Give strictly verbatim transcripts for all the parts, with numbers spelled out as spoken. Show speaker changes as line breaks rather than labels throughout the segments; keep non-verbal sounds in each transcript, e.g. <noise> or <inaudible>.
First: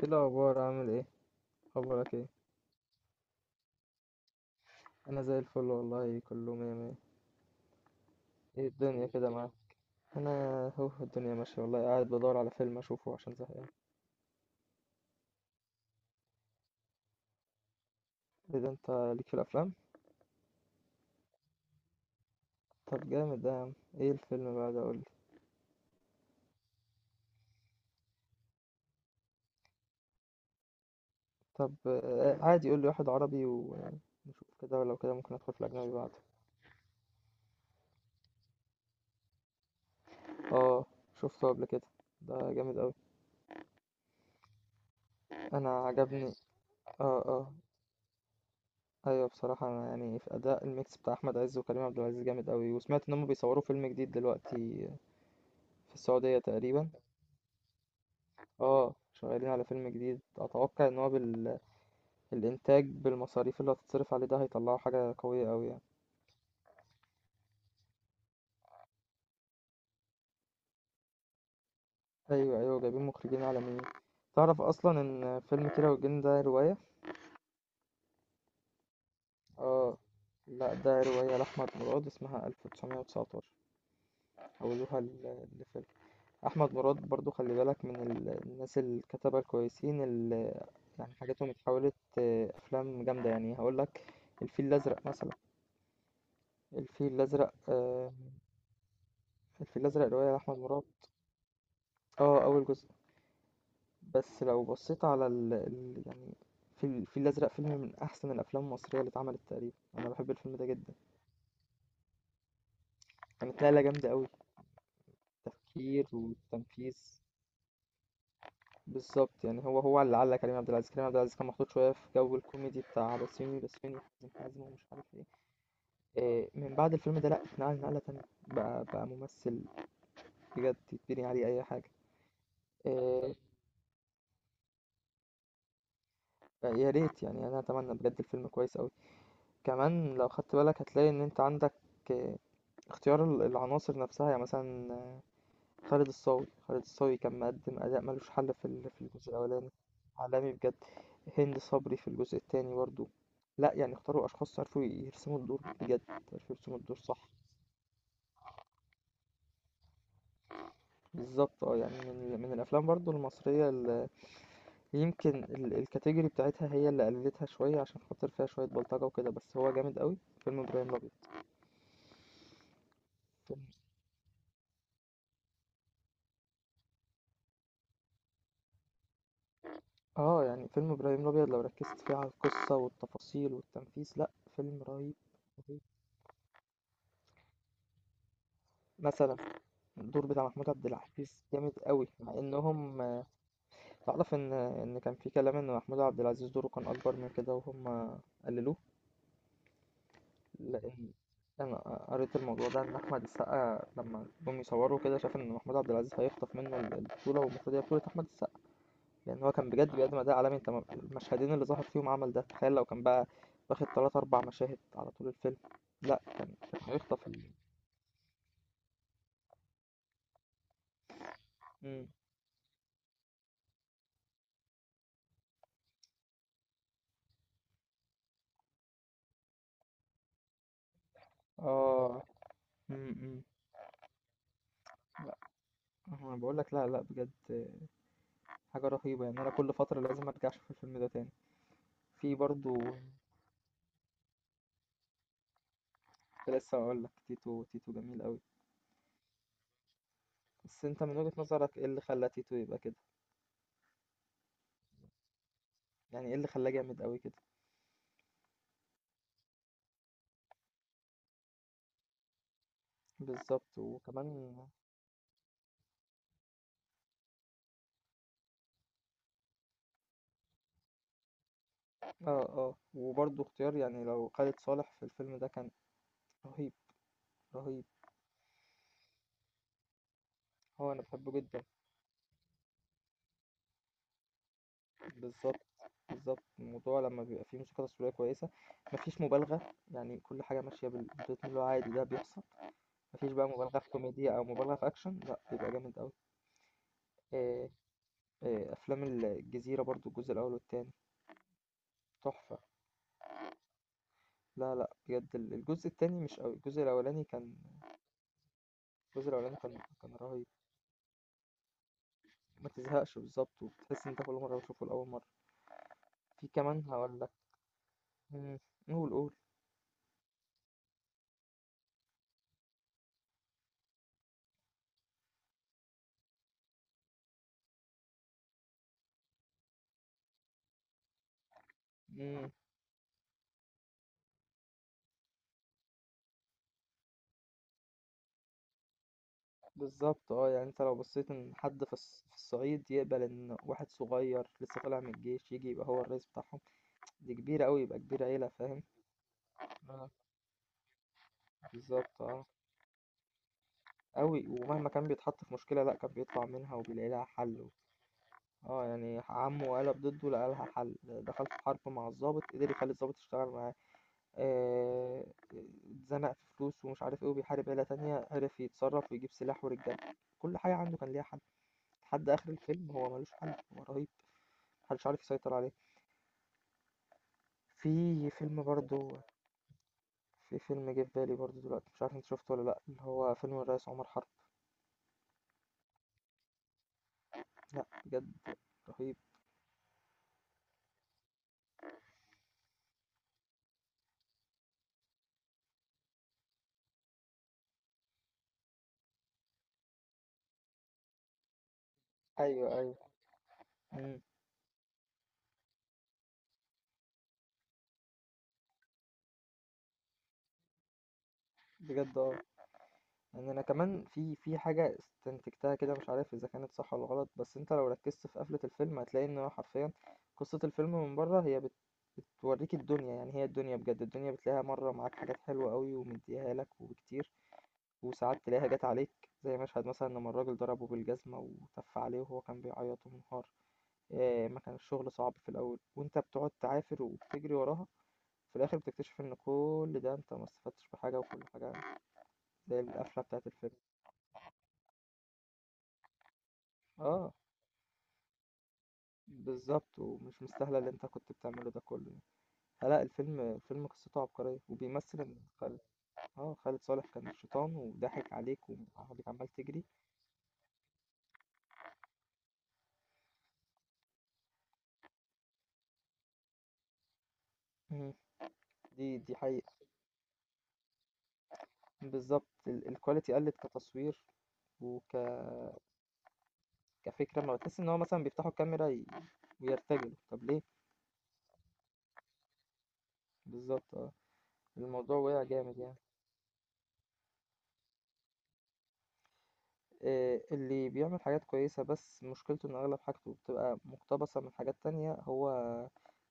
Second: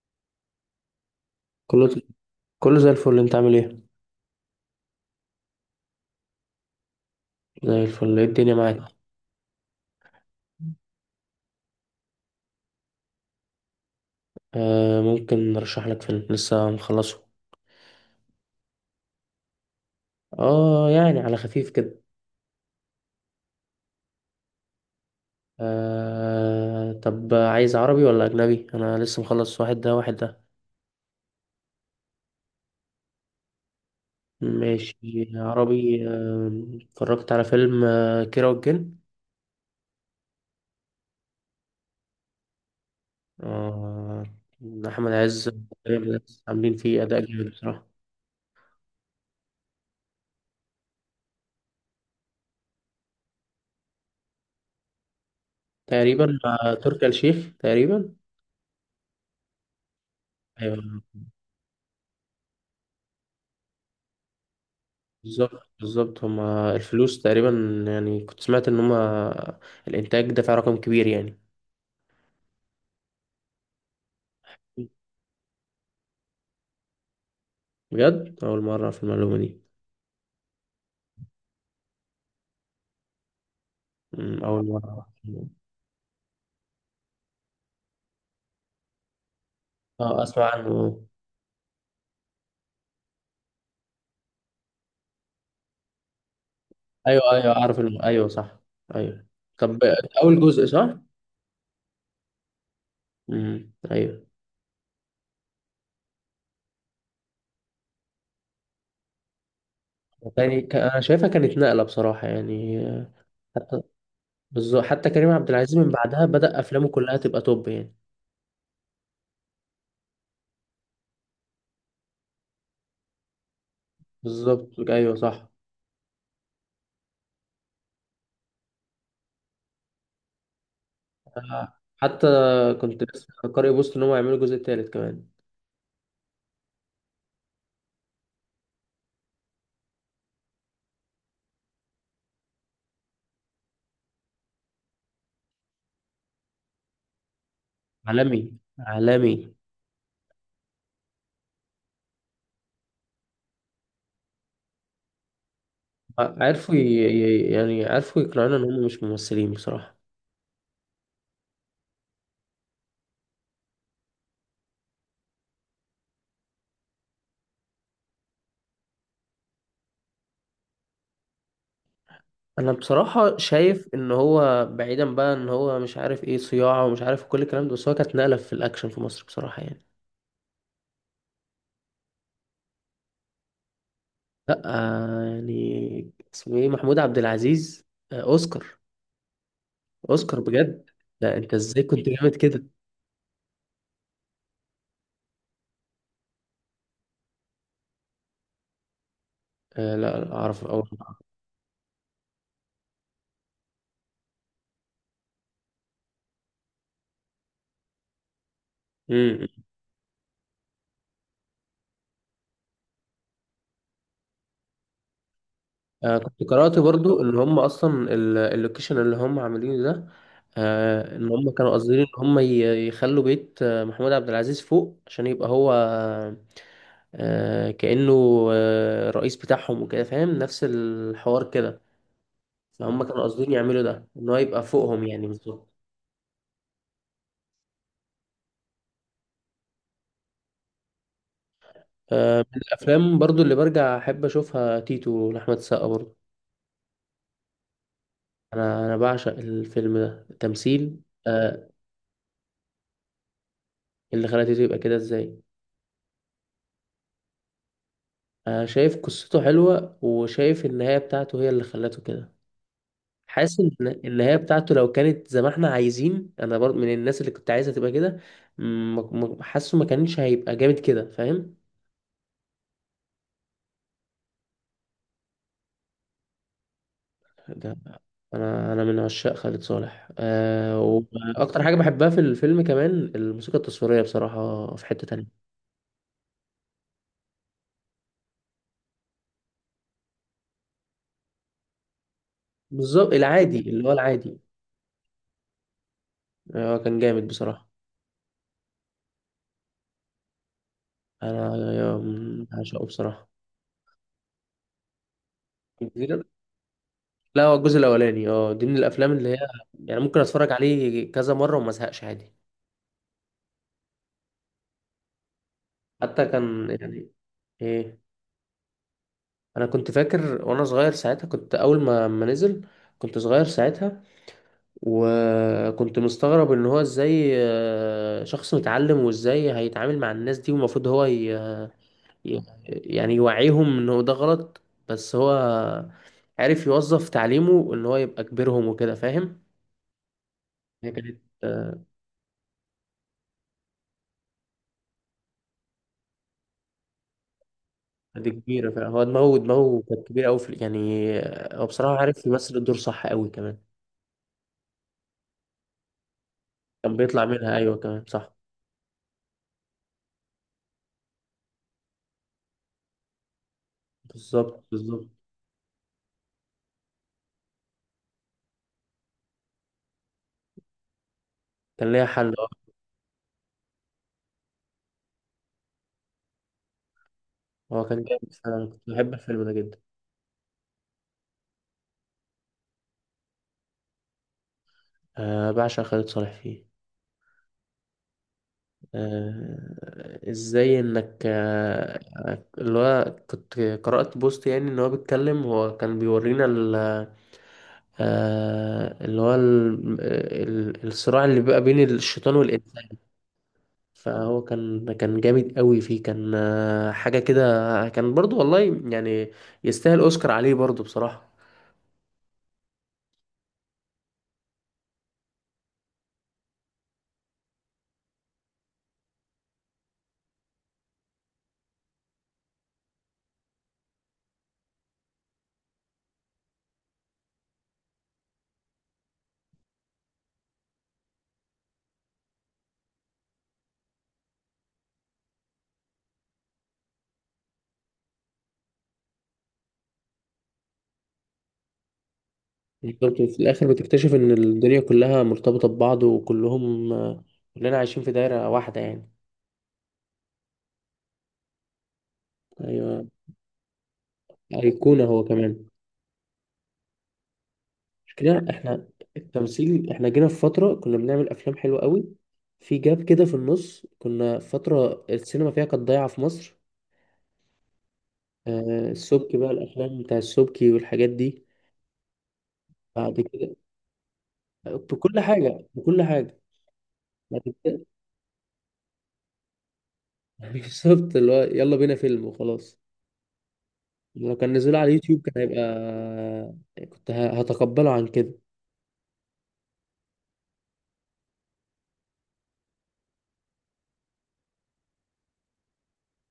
ايه الاخبار عامل ايه؟
كله.
اخبارك ايه؟
كله زي الفل، انت عامل ايه؟
انا زي الفل والله، كله مية مية.
زي الفل، ايه الدنيا
ايه
معاك؟
الدنيا كده معاك؟ انا اهو الدنيا ماشيه والله، قاعد بدور على فيلم اشوفه عشان زهقان.
آه، ممكن نرشح لك فيلم، لسه مخلصه.
ايه ده، انت ليك في الافلام؟
اه يعني على خفيف كده.
طب جامد ده يا عم، ايه الفيلم بقى ده قولي.
آه، طب عايز عربي ولا اجنبي؟ انا لسه مخلص واحد ده واحد ده.
طب آه، عادي قولي واحد عربي ونشوف كده، ولو كده
ماشي.
ممكن ادخل في الاجنبي
عربي.
بعد.
آه، اتفرجت على فيلم آه كيرة والجن.
اه شفته قبل كده، ده جامد قوي،
آه احمد عز
انا عجبني.
عاملين
اه
فيه اداء جامد
اه.
بصراحه.
ايوه بصراحه، انا يعني في اداء الميكس بتاع احمد عز وكريم عبد العزيز جامد قوي، وسمعت ان هم بيصوروا فيلم جديد دلوقتي في
تقريبا
السعودية
مع
تقريبا.
تركي آل الشيخ تقريبا.
اه شغالين على فيلم جديد، اتوقع ان
ايوه،
هو بال... الانتاج بالمصاريف اللي هتتصرف عليه ده هيطلعوا حاجة قوية قوي
بالظبط
يعني.
بالظبط هما الفلوس تقريبا. يعني كنت سمعت ان هما الانتاج دفع رقم كبير يعني.
ايوه ايوه جايبين مخرجين عالميين. تعرف اصلا ان فيلم كيرة والجن ده رواية؟
بجد، اول مره في المعلومه دي.
اه لا، ده رواية لأحمد مراد اسمها ألف وتسعمية وتسعتاشر،
أمم، اول
حولوها
مره.
ل- لفيلم. أحمد مراد برضو خلي بالك من ال- الناس الكتبة الكويسين
اه، اسمع
اللي
عنه.
يعني حاجاتهم اتحولت آه، أفلام جامدة، يعني هقولك الفيل الأزرق مثلا. الفيل
ايوه،
الأزرق
ايوه، اعرف الم...
آه،
ايوه صح، ايوه. طب،
الفيل الأزرق رواية
اول
لأحمد
جزء
مراد.
صح؟
اه أول جزء.
امم ايوه.
بس لو بصيت على ال... ال... يعني في الفيل الأزرق، فيلم من أحسن الأفلام المصرية اللي اتعملت تقريبا، أنا بحب الفيلم
يعني
ده
ك-
جدا.
انا شايفها كانت نقله بصراحه يعني.
كانت نقلة
حتى.
جامدة أوي،
بالظبط، حتى كريم عبد العزيز من
تفكير
بعدها بدأ افلامه
وتنفيذ.
كلها تبقى توب يعني.
بالظبط يعني هو هو اللي علق كريم عبد العزيز. كريم عبد العزيز كان محطوط شوية في جو الكوميدي بتاع بسيوني بسيوني حازم حازم
بالظبط،
ومش عارف
ايوه
ايه.
صح.
إيه، من بعد الفيلم ده لأ، اتنقل نقلة تانية، بقى بقى ممثل بجد يتبني عليه أي
آه،
حاجة.
حتى كنت لسه
إيه،
قارئ بوست ان هم يعملوا الجزء الثالث كمان.
بقى يا ريت يعني، أنا أتمنى بجد الفيلم كويس أوي. كمان لو خدت بالك هتلاقي ان انت عندك آه، اختيار ال- العناصر نفسها، يعني مثلا آه، خالد الصاوي. خالد الصاوي كان مقدم اداء ملوش
عالمي،
حل في ال- في الجزء
عالمي.
الاولاني. عالمي بجد. هند صبري في الجزء التاني برضو، لا يعني اختاروا اشخاص عرفوا يرسموا الدور بجد،
آه،
عرفوا
عرفوا
يرسموا
ي...
الدور صح.
ي- يعني عرفوا يقنعونا ان هم مش ممثلين بصراحة.
بالظبط اه، يعني من ال- من الافلام برضو المصريه اللي يمكن ال- الكاتيجوري بتاعتها هي اللي قللتها شويه عشان خاطر فيها شويه بلطجه وكده، بس هو جامد قوي، فيلم ابراهيم الابيض.
انا بصراحة شايف ان هو، بعيدا بقى ان هو مش عارف ايه صياعة ومش عارف كل الكلام ده، بس هو كانت نقلة في الاكشن في مصر بصراحة يعني.
اه يعني فيلم ابراهيم الابيض لو ركزت فيه على القصه والتفاصيل والتنفيذ، لا
لا،
فيلم رهيب،
آه،
رهيب.
يعني اسمه ايه؟ محمود عبد العزيز. آه، اوسكار.
مثلا الدور
اوسكار
بتاع محمود عبد
بجد. لا
العزيز
انت
جامد
ازاي كنت
قوي،
جامد
مع
كده؟
انهم آه، تعرف ان ان كان في كلام ان محمود عبد العزيز دوره كان اكبر من كده وهم قللوه.
آه، لا لا، اعرف اول.
لان انا قريت الموضوع ده، ان احمد السقا لما جم يصوروا كده شاف ان محمود عبد العزيز هيخطف منه البطوله، والمفروض هي بطوله احمد السقا، لان هو كان بجد بيقدم اداء عالمي. انت م- المشهدين اللي ظهر فيهم عمل ده، تخيل لو كان بقى واخد تلات اربع مشاهد على طول الفيلم،
آه
لا كان
كنت قرأت
كان
برضو
هيخطف
إن
ال-
هم أصلا ال- اللوكيشن اللي هم عاملينه ده. آه إن هم كانوا قاصدين إن
مم.
هم ي- يخلوا بيت آه، محمود عبد العزيز فوق عشان يبقى هو. آه كأنه آه رئيس بتاعهم وكده، فاهم؟ نفس الحوار كده.
اه. مم.
فهم كانوا
مم.
قاصدين يعملوا ده، إن هو يبقى فوقهم، يعني
لا
بالظبط.
انا بقول لك، لا لا بجد حاجه رهيبه، يعني انا كل فتره لازم ارجع اشوف الفيلم ده تاني. في
آه من
برضو،
الأفلام برضو اللي برجع أحب أشوفها، تيتو لأحمد السقا برضو.
كنت لسه اقول لك تيتو، تيتو جميل قوي.
أنا أنا بعشق الفيلم ده
بس
التمثيل.
انت من وجهة
آه
نظرك ايه اللي خلى تيتو يبقى كده؟
اللي خلى تيتو يبقى كده إزاي؟
يعني ايه اللي خلاه جامد قوي كده؟
انا شايف قصته حلوة، وشايف النهاية بتاعته هي اللي خلته كده. حاسس ان
بالظبط
النهاية
وكمان.
بتاعته لو كانت زي ما احنا عايزين، انا برضه من الناس اللي كنت عايزها تبقى كده. م- م- حاسه ما كانش هيبقى جامد كده، فاهم؟
اه اه، وبرضو اختيار، يعني لو خالد صالح في الفيلم ده كان رهيب،
ده
رهيب.
انا انا من عشاق خالد صالح، أه
هو أنا باحبه
واكتر
جدًا،
حاجة بحبها في الفيلم كمان الموسيقى التصويرية بصراحة في حتة تانية.
بالضبط، بالضبط. الموضوع لمّا بيبقى فيه موسيقى تصويرية كويسة، ما فيش مُبالغة، يعني كل حاجة ماشية بال بالريتم اللي هو عادي ده بيحصل،
بالظبط،
ما فيش بقى
العادي
مُبالغة
اللي
في
هو
كوميديا
العادي.
أو مُبالغة في أكشن، لأ بيبقى جامد أوي.
آه، كان جامد بصراحة.
آآ، آآ أفلام ال الجزيرة برضه، الجزء الأول والتاني
انا أنا
تحفة.
عشقه بصراحة.
لا، لأ بجد ال الجزء التاني مش أوي، الجزء الأولاني
لا، هو
كان،
الجزء الاولاني اه دي من الافلام اللي
الجزء
هي
الأولاني كان
يعني
كان
ممكن
رهيب.
اتفرج عليه كذا مره وما ازهقش عادي.
ما تزهقش بالضبط، وبتحس إن أنت كل مرة بتشوفه لأول مرة.
حتى
في
كان
كمان
يعني.
هاقول لك،
ايه؟
إمم، قُل، قُل.
انا كنت فاكر وانا صغير ساعتها، كنت اول ما ما نزل كنت صغير ساعتها، وكنت مستغرب ان هو ازاي، آه، شخص متعلم وازاي هيتعامل مع الناس دي، والمفروض هو ي... ي-
إمم.
يعني يوعيهم انه ده غلط. بس هو عارف يوظف تعليمه ان هو يبقى كبيرهم وكده، فاهم؟
بالظبط اه، يعني انت
هي
لو
كانت
بصيت ان
آه،
حد في الص- في الصعيد يقبل ان واحد صغير لسه طالع من الجيش يجي يبقى هو الرئيس بتاعهم، دي كبيرة قوي، يبقى كبير
دي
عيلة
كبيرة
فاهم.
فعلا، هو دماغه دماغه كانت
آه.
كبيرة أوي في يعني. هو بصراحة
بالظبط
عارف
اه،
يمثل الدور صح أوي كمان.
قوي ومهما كان بيتحط في مشكلة لا كان بيطلع منها
كان
وبيلاقي
بيطلع
لها
منها،
حل.
أيوة كمان صح.
اه يعني عمه قلب ضده لقى لها حل، دخل في حرب مع الضابط قدر يخلي الضابط يشتغل معاه.
بالظبط بالظبط.
آه، اتزنق في فلوس ومش عارف ايه، وبيحارب عيلة تانية عرف يتصرف ويجيب سلاح ورجاله، كل حاجة عنده كان ليها حل.
كان ليها حل،
لحد آخر
أه.
الفيلم هو مالوش حل، هو رهيب، محدش عارف يسيطر عليه.
هو كان
في
جامد
فيلم
فعلا، كنت بحب
برضه،
الفيلم ده جدا.
في فيلم جه في بالي برضه دلوقتي، مش عارف انت شفته ولا لأ، اللي هو فيلم الرئيس عمر حرب.
آه بعشق خالد صالح فيه.
لأ بجد رهيب.
آه إزاي إنك آه اللي هو كنت قرأت بوست يعني إن هو بيتكلم، هو كان بيورينا ال آه اللي هو ال- آه، ال- الصراع اللي بيبقى بين الشيطان
ايوه
والإنسان.
ايوه. مم.
فهو كان كان جامد قوي فيه، كان آه، حاجة كده. كان برضو والله يعني. يستاهل أوسكار عليه برضو بصراحة.
بجد اه، يعني انا كمان في في حاجه استنتجتها كده، مش عارف اذا كانت صح ولا غلط، بس انت لو ركزت في قفله الفيلم هتلاقي ان هو حرفيا قصه الفيلم من بره هي بت... بتوريك الدنيا، يعني هي الدنيا بجد، الدنيا بتلاقيها مره معاك حاجات حلوه قوي ومديها لك وكتير، وساعات تلاقيها جات عليك. زي مشهد مثلا لما الراجل ضربه بالجزمة وتف عليه وهو كان بيعيط ومنهار. آه، ما كان الشغل صعب في الأول وأنت بتقعد تعافر وبتجري وراها، في الآخر بتكتشف إن كل ده أنت ما استفدتش بحاجة، وكل حاجة زي القفلة
برضو في
بتاعة
الآخر
الفيلم.
بتكتشف إن الدنيا كلها مرتبطة ببعض، وكلهم آه،
اه.
كلنا عايشين في دايرة واحدة يعني.
بالظبط، ومش مستاهلة اللي أنت كنت بتعمله ده كله يعني. آه، لا
أيوة،
الفيلم، الفيلم قصته عبقرية،
أيقونة
وبيمثل
هو
إن
كمان.
خالد، اه خالد صالح كان الشيطان وضحك
كده
عليك
إحنا
وعمال عمال تجري.
التمثيل، إحنا جينا في فترة كنا بنعمل أفلام حلوة قوي. في جاب كده في النص كنا في فترة السينما فيها كانت ضايعة في مصر.
مم.
آه،
دي دي
السبكي بقى،
حقيقة.
الأفلام بتاع السبكي والحاجات دي.
بالظبط، ال-
بعد
الكواليتي
كده،
قلت كتصوير، و
بكل حاجة بكل حاجة. ما
كفكرة، ما بتحس
تت-
إن هو مثلا بيفتحوا الكاميرا ي- ويرتجلوا، طب
<laughs>
ليه؟
بالظبط، اللي هو يلا بينا فيلم وخلاص.
بالظبط اه،
لو كان نزله على
الموضوع
اليوتيوب كان
وقع جامد يعني.
هيبقى كنت ه- هتقبله عن كده.
آه، اللي بيعمل حاجات كويسة بس مشكلته إن أغلب حاجته بتبقى مقتبسة من حاجات تانية، هو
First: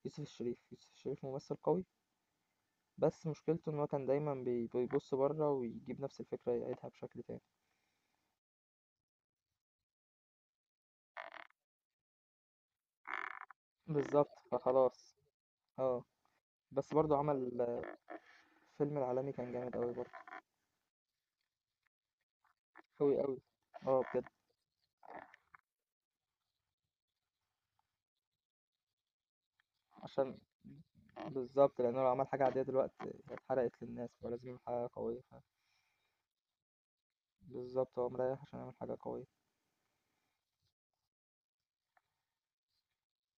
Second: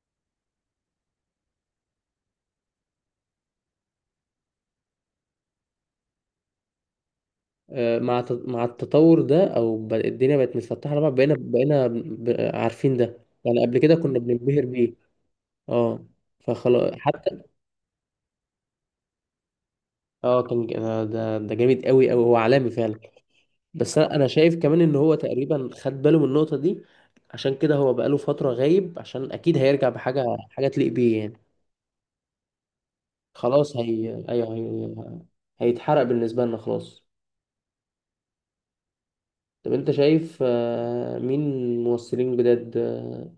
يوسف الشريف. يوسف الشريف ممثل قوي، بس مشكلته إن هو كان دايما بي- بيبص بره ويجيب نفس الفكرة يعيدها بشكل تاني.
آه، مع ت- مع التطور ده، او ب- الدنيا بقت متفتحة لبعض، بقينا بقينا ب- عارفين ده، يعني قبل كده كنا
بالظبط
بننبهر بيه.
فخلاص. اه.
اه. فخلاص
بس برضو
حتى.
عمل آه، فيلم العالمي كان جامد أوي برضو،
اه. كان ج- ده ده ده جامد قوي قوي، هو عالمي فعلا.
أوي أوي.
بس
اه
انا
بجد.
أنا شايف كمان ان هو تقريبا خد باله من النقطة دي. عشان كده هو بقاله فترة غايب عشان اكيد هيرجع بحاجة،
عشان.
حاجة تليق بيه يعني.
بالضبط، لأنه لو عمل حاجة عادية دلوقتي هي
خلاص
اتحرقت للناس،
هي،
فلازم
ايوه
يعمل حاجة
هي...
قوية. ف
هيتحرق بالنسبه لنا خلاص.
بالضبط، هو مريّح عشان يعمل حاجة قوية.
طب انت شايف آه، مين ممثلين جداد آه،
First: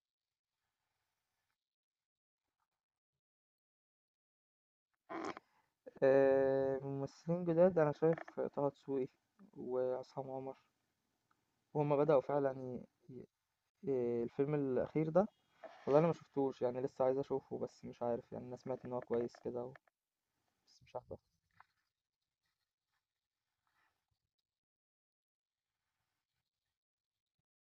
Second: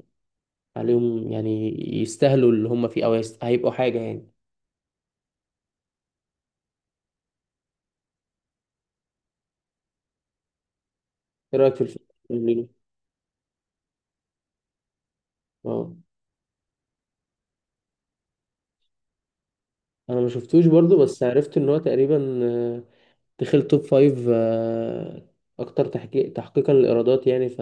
عليهم يعني، يستاهلوا اللي هم فيه او يست... هيبقوا حاجه يعني.
آآ، ممثلين جداد أنا شايف طه دسوقي وعصام عمر،
ايه رايك في
وهُم بدأوا فعلًا
الفيلم؟
ي ي إيه، الفيلم الأخير ده،
اه،
والله أنا ما شُفتوش، يعني لسه عايز أشوفه، بس مش عارف يعني، أنا سمعت إن هو كويس كده، و
انا ما شفتوش
بس مش
برضو
عارف أحضر.
بس عرفت ان هو تقريبا آه، دخل توب فايف آه، اكتر تحقيق تحقيقا للايرادات يعني ف...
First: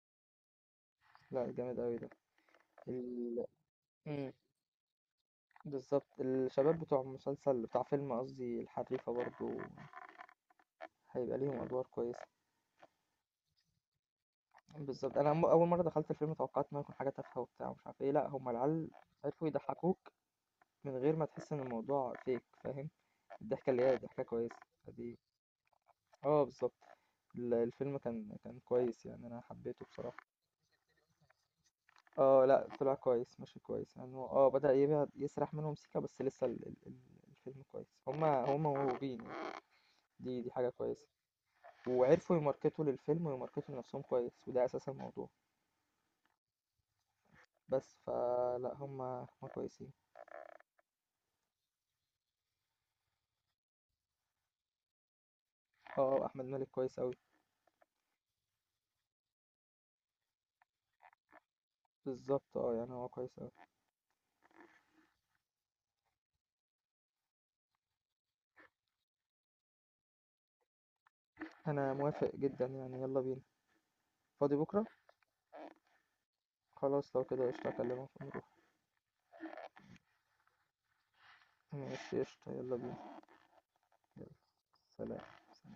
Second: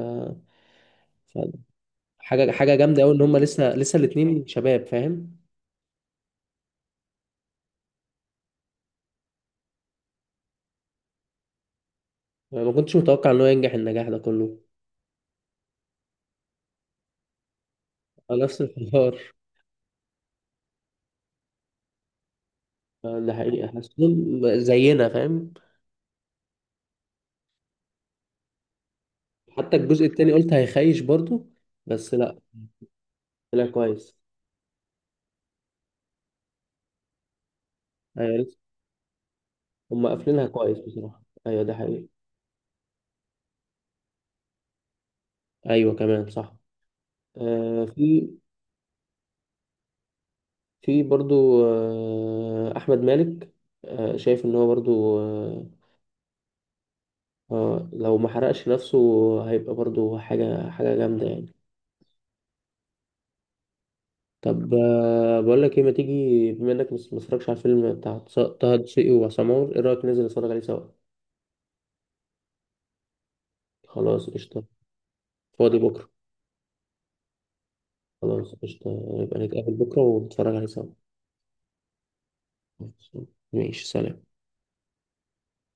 ف...
لأ جامد أوي ده.
حاجه حاجه جامده قوي ان هم
ال
لسه لسه
إمم،
الاتنين شباب، فاهم؟
بالضبط، الشباب بتوع مسلسل، بتاع فيلم قصدي الحريفة برضه هيبقى ليهم أدوار كويسة.
ما كنتش متوقع ان هو ينجح النجاح ده كله.
بالضبط. أنا م أول مرّة دخلت الفيلم توقّعت إن هو هيكون حاجة تافهة وبتاع ومش عارف إيه، لأ
آه،
هم
نفس
العيال
الحوار.
عرفوا يضحّكوك من غير ما تحس إن الموضوع fake فاهم،
آه، ده حقيقي
الضحكة اللي هي ضحكة
حاسسهم
كويسة،
زينا،
فدي
فاهم؟
آه بالضبط. ال الفيلم كان كان كويس يعني أنا
حتى
حبيته
الجزء
بصراحة.
التاني قلت هيخيش برضو، بس لا،
آه لأ طلع كويس، ماشي
طلع
كويس، يعني
كويس.
هو آه بدأ يبعد يسرح منهم سيكة، بس لسه ال ال ال الفيلم كويس. هم
ايوه لسه.
هم موهوبين يعني،
هم
دي
قافلينها
دي حاجة
كويس
كويسة.
بصراحة، ايوه ده حقيقي.
وعرفوا يماركتوا للفيلم ويماركتوا لنفسهم كويس، وده أساس الموضوع.
ايوه كمان صح. آه
بس
في
فلأ هم هم كويسين.
في برضو آه احمد مالك. آه شايف ان هو برضو آه
آه، آه، أحمد مالك كويس أوي.
آه لو ما حرقش نفسه هيبقى برضو حاجة حاجة جامدة يعني.
بالضبط آه، يعني هو كويس أوي.
طب آه بقول لك ايه، ما تيجي بما انك مس- ما اتفرجتش على الفيلم بتاع طه دسوقي وعصام عمر، ايه رأيك ننزل نتفرج عليه سوا؟
أنا موافق جدًا يعني، يلا بينا.
خلاص
فاضي
قشطة.
بكرة؟
فاضي بكرة؟
خلاص لو كده قشطة، أكلمك ونروح.
خلاص قشطة، يبقى نتقابل بكرة ونتفرج عليه سوا.
ماشي قشطة، يلا بينا،
ماشي، سلام.
يلا، سلام.